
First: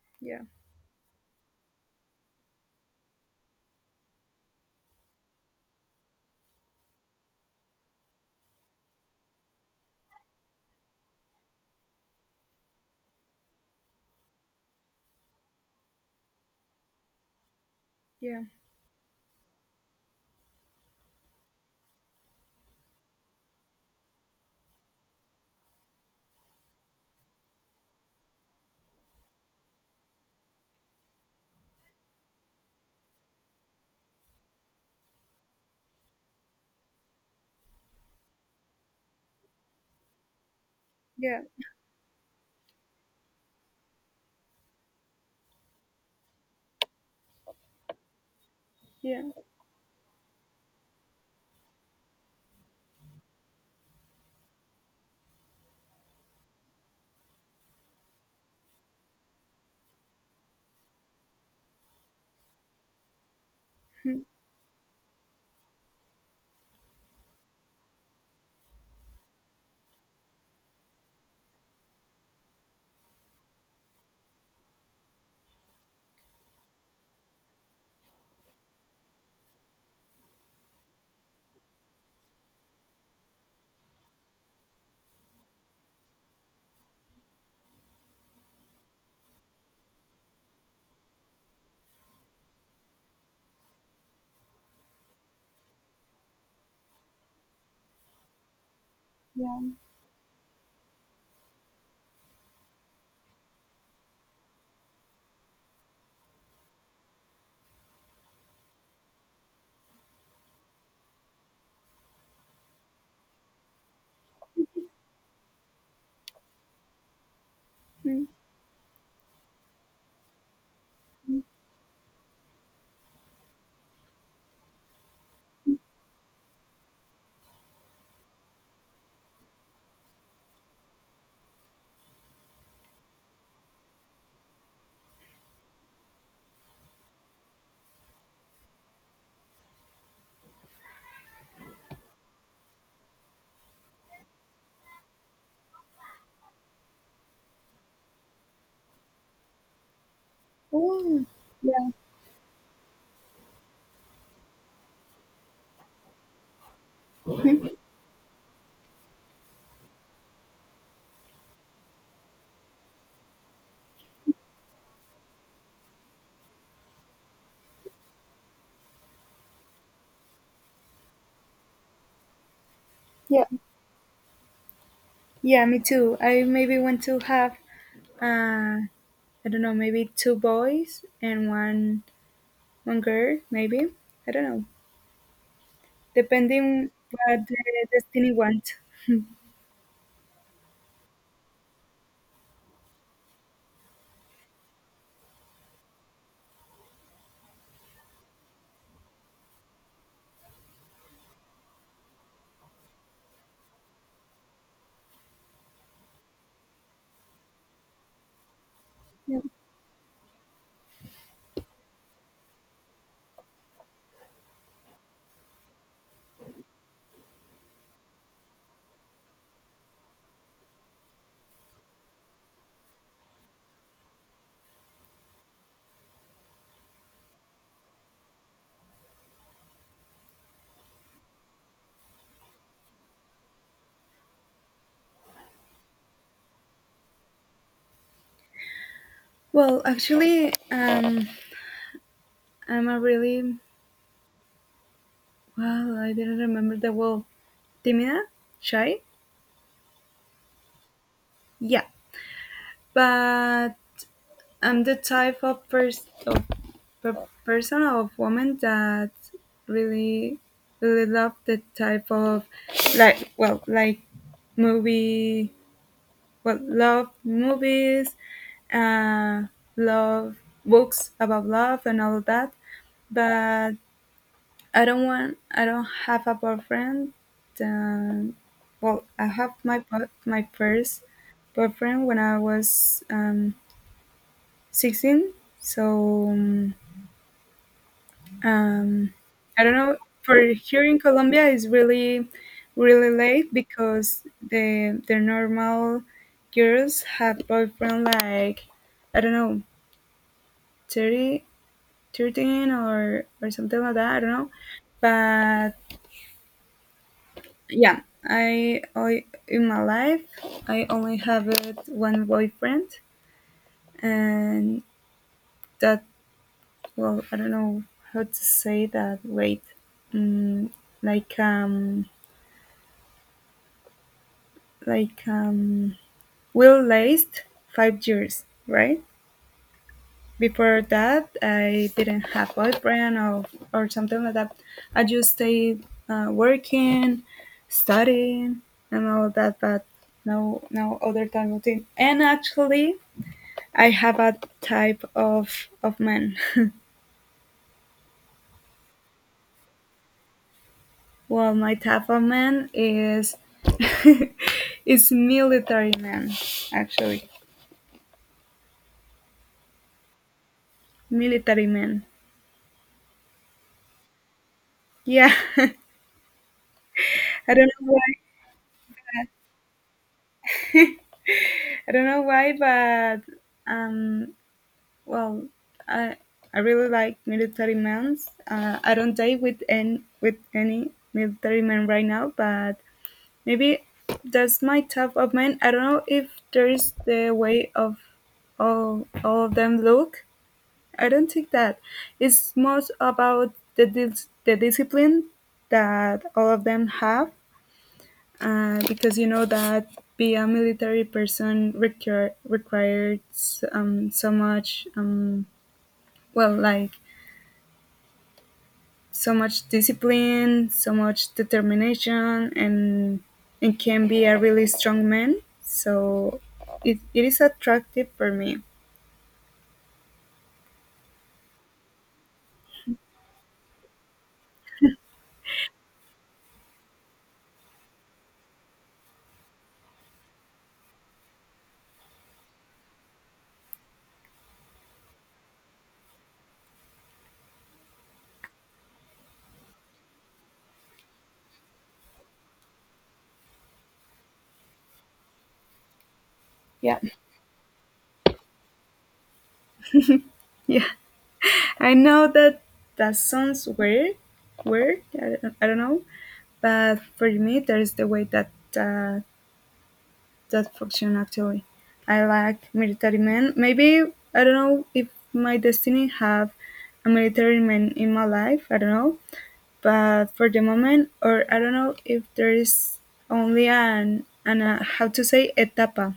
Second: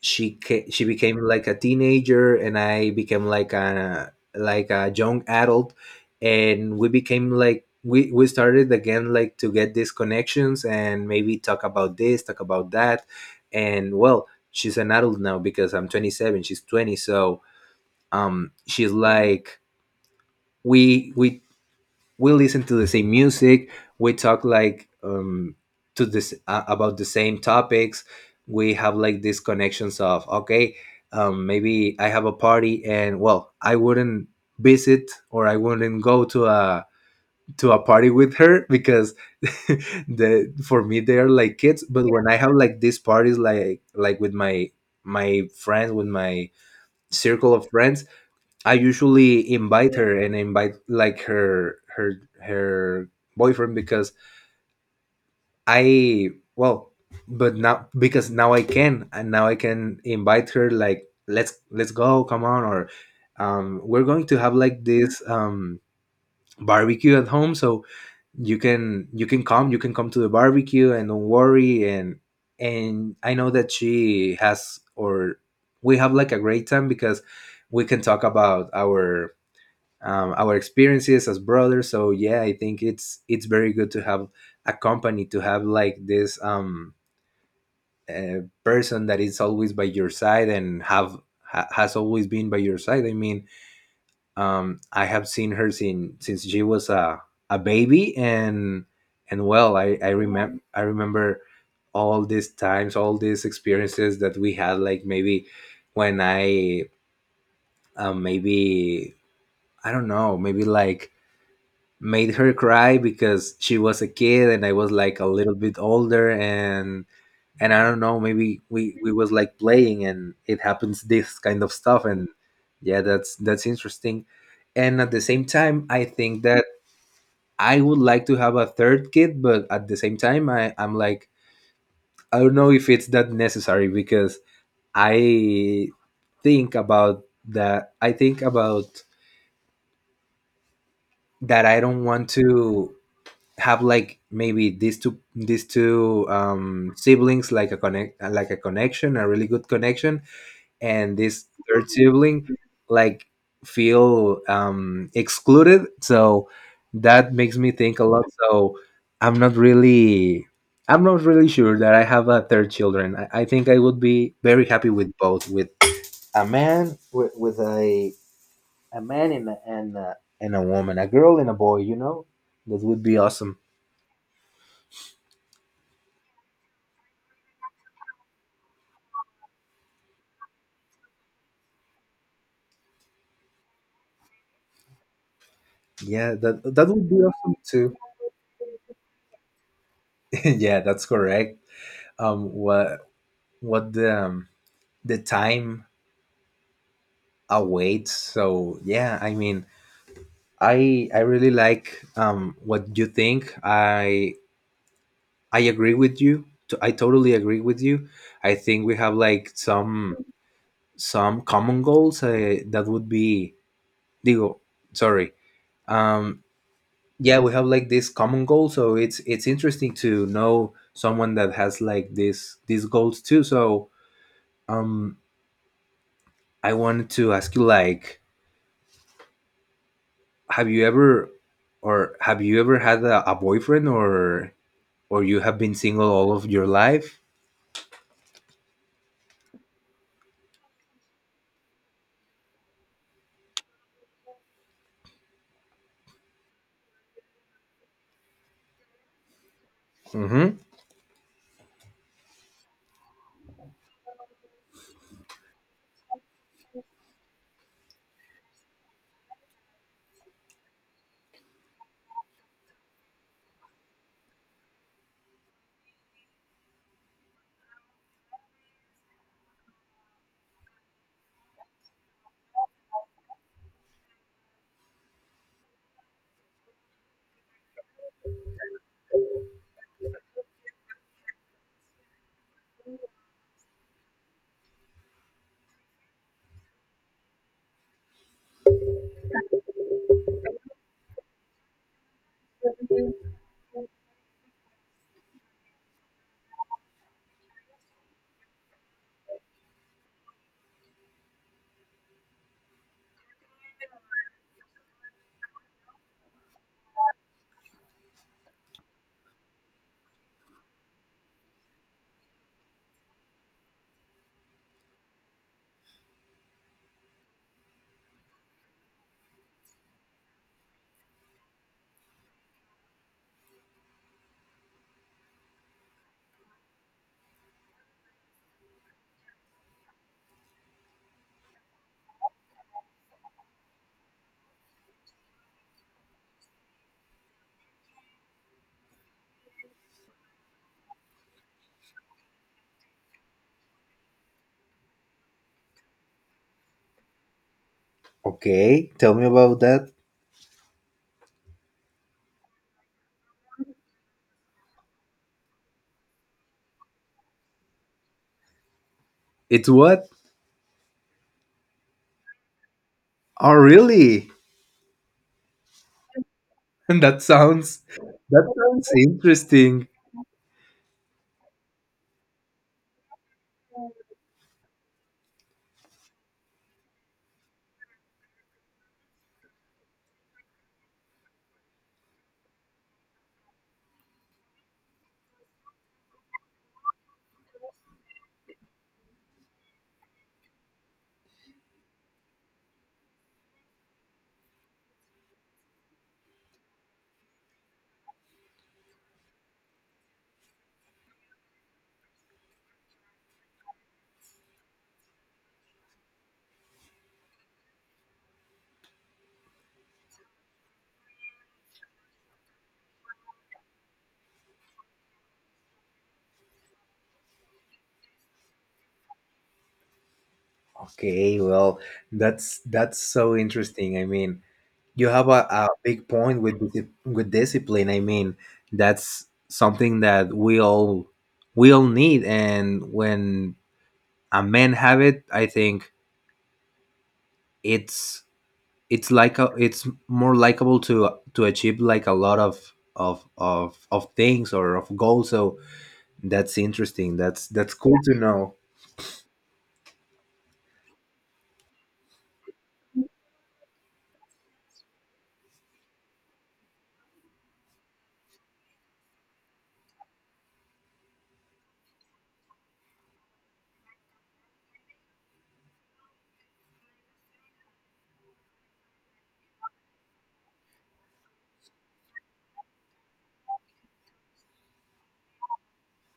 S1: Yeah.
S2: she became like a teenager, and I became like a young adult. And we became like we started again like to get these connections and maybe talk about this, talk about that. And well, she's an adult now because I'm 27, she's 20. So
S1: Yeah.
S2: she's like we we we listen to the same music. We talk like to this about the same topics. We have like these connections of, okay, maybe I have a party, and well, I wouldn't visit, or I wouldn't go to a party with her because <laughs> the for me they are
S1: Yeah.
S2: like kids. But when I have like these parties like with my my friends, with my circle of friends, I
S1: Yeah.
S2: usually invite her and invite like her her boyfriend because I well, but now because now I can, and now I can invite her like, let's go, come on. Or we're
S1: Mm,
S2: going to have like this barbecue at home. So you can come, you can come to the barbecue and don't worry. And I know that she has, or we have like a great time because we can talk about our experiences as brothers. So yeah, I think it's very good to have a company, to have like this person that is always by your side and have has always been by your side. I mean, I have seen her since she was a baby. And well,
S1: yeah.
S2: I remember all these times, all these experiences that we had. Like maybe when I maybe I don't know, maybe like made her cry because she was a kid and I was like a little bit older. And I don't know,
S1: Mm.
S2: maybe we was like playing and it happens this kind of stuff. And yeah, that's interesting. And at the same time, I think that I would like to have a third kid, but at the same time, I I'm like, I don't know if it's that necessary because I think about that I think about that I don't want to have like maybe these two siblings like a connection, a really good connection. And
S1: Oh.
S2: this third
S1: Yeah.
S2: sibling like feel excluded. So that makes me think a lot. So I'm not really I'm not really sure that I have a third children. I think I would be very happy with both, with a man, with a man and a and a woman, a girl and a boy, you know. That would be
S1: Yeah.
S2: awesome.
S1: Yeah. Me too. I maybe want to have. Uh, I don't know. Maybe two boys and one girl. Maybe I don't know.
S2: Yeah, that that
S1: Depending
S2: would be
S1: what
S2: awesome
S1: the
S2: too.
S1: destiny wants.
S2: <laughs> Yeah, that's correct. Um, what what the time awaits? So yeah, I mean, I really like what you think. I agree with you. I totally agree with you. I think we have
S1: Yeah.
S2: like some common goals. That would be digo. Sorry. Um, yeah, we have like this common goal. So it's interesting to know someone that has like this these goals too. So um I wanted to ask you, like, have you ever, or have you ever had a boyfriend, or you have been single all of your life?
S1: Well, actually, I'm a really well. I didn't remember the word. Timida, shy.
S2: Mm-hmm.
S1: Yeah, but I'm the type of person of woman that really really love the type of like well like movie well love movies, uh, love books about love and all that. But I don't have a boyfriend. Um, well, I have my bo- my first boyfriend when I was 16, so um, I don't know, for here in Colombia it's really really late because the normal girls have boyfriend like I don't know, 30 13 or something like that. I don't know, but yeah, I in my life I only have it one boyfriend, and that well, I don't know how to say that. Wait, mm, like um, like um, will last 5 years, right? Before that, I didn't have boyfriend or something like that. I just stayed working, studying, and all that. But no, no other type of thing. And actually, I have a type of man. <laughs>
S2: Okay, tell me about that.
S1: Well, my type man is <laughs> is military man, actually.
S2: It's what?
S1: Military man.
S2: Oh really?
S1: Yeah. <laughs>
S2: <laughs> That
S1: I don't
S2: sounds,
S1: know why.
S2: that sounds interesting.
S1: I don't know why, but um, well, I I really like military men. I don't date with any military men right now, but maybe that's my type of man. I don't know if there is the way of all of them look, I don't think that it's most about the discipline that all of them have, because you know that be a military person requires so much well like so much discipline, so much determination, and can be a really strong man. So it is attractive for me.
S2: Okay, well, that's so interesting. I mean, you have a big point with with discipline. I mean, that's something that we all need. And when a man have it, I think it's it's like it's more likable to achieve like a lot of things or of goals. So that's
S1: Yeah. <laughs>
S2: interesting. That's cool to know.
S1: Yeah. I know that that sounds weird, weird. I don't know, but for me, there is the way that uh, that function actually. I like military men. Maybe I don't know if my destiny have a military man in my life. I don't know, but for the moment, or I don't know if there is only an how to say etapa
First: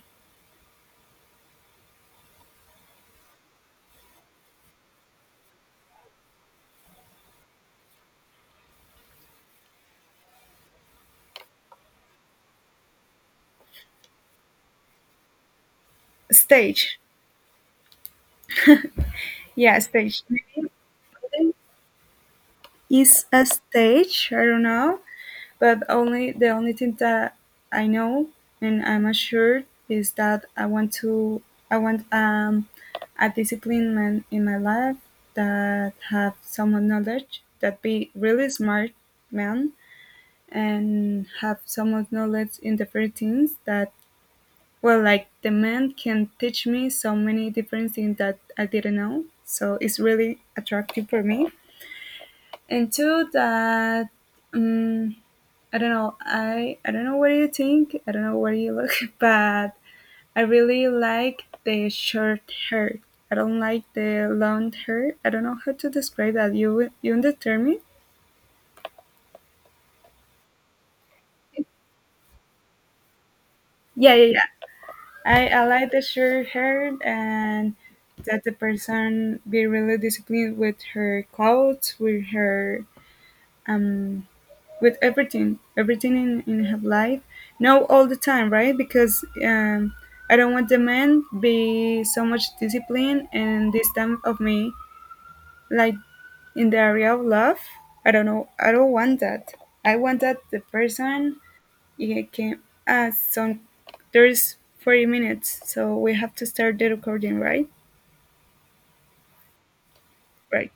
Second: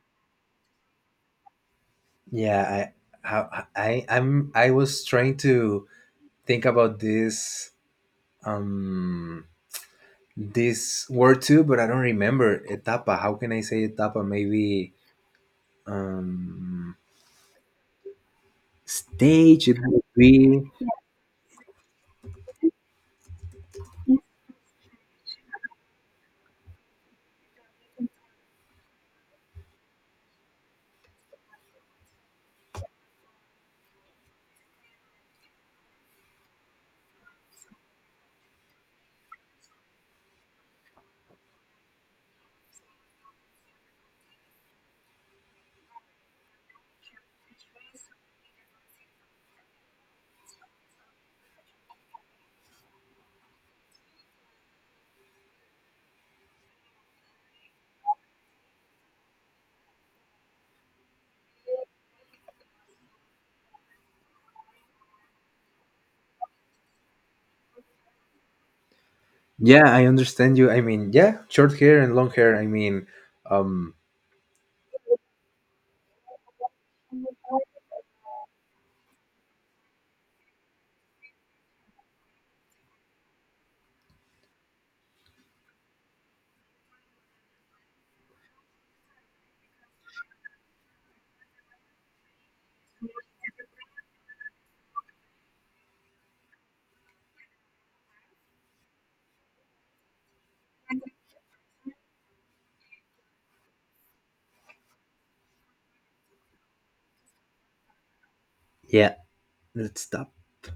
S2: Yeah, I was trying to think about this um this word too, but I don't remember etapa. How can I say etapa? Maybe um,
S1: stage.
S2: stage. It
S1: Yeah,
S2: would
S1: stage.
S2: be.
S1: Is a stage. I don't know, but only the only thing that I know and I'm assured is that I want a discipline man in my life that have some knowledge, that be really smart man and have someone knowledge in different things, that well like the man can teach me so many different things that I didn't know, so it's really attractive for me. And two that um, I don't know. I don't know what you think. I don't know what you look, <laughs> but I really like the short hair. I don't like the long hair. I don't know how to describe that. You understand me?
S2: Yeah, I understand you. I mean, yeah, short hair and long hair. I mean, um,
S1: Yeah, yeah, yeah. I like the short hair and that the person be really disciplined with her clothes, with her um with everything, everything in her life. No, all the time, right? Because I don't want the man be so much discipline and this time of me, like in the area of love. I don't know. I don't want that. I want that the person it can ask some. There's 40 minutes, so we have to start the recording, right?
S2: yeah. Let's stop.
S1: Right.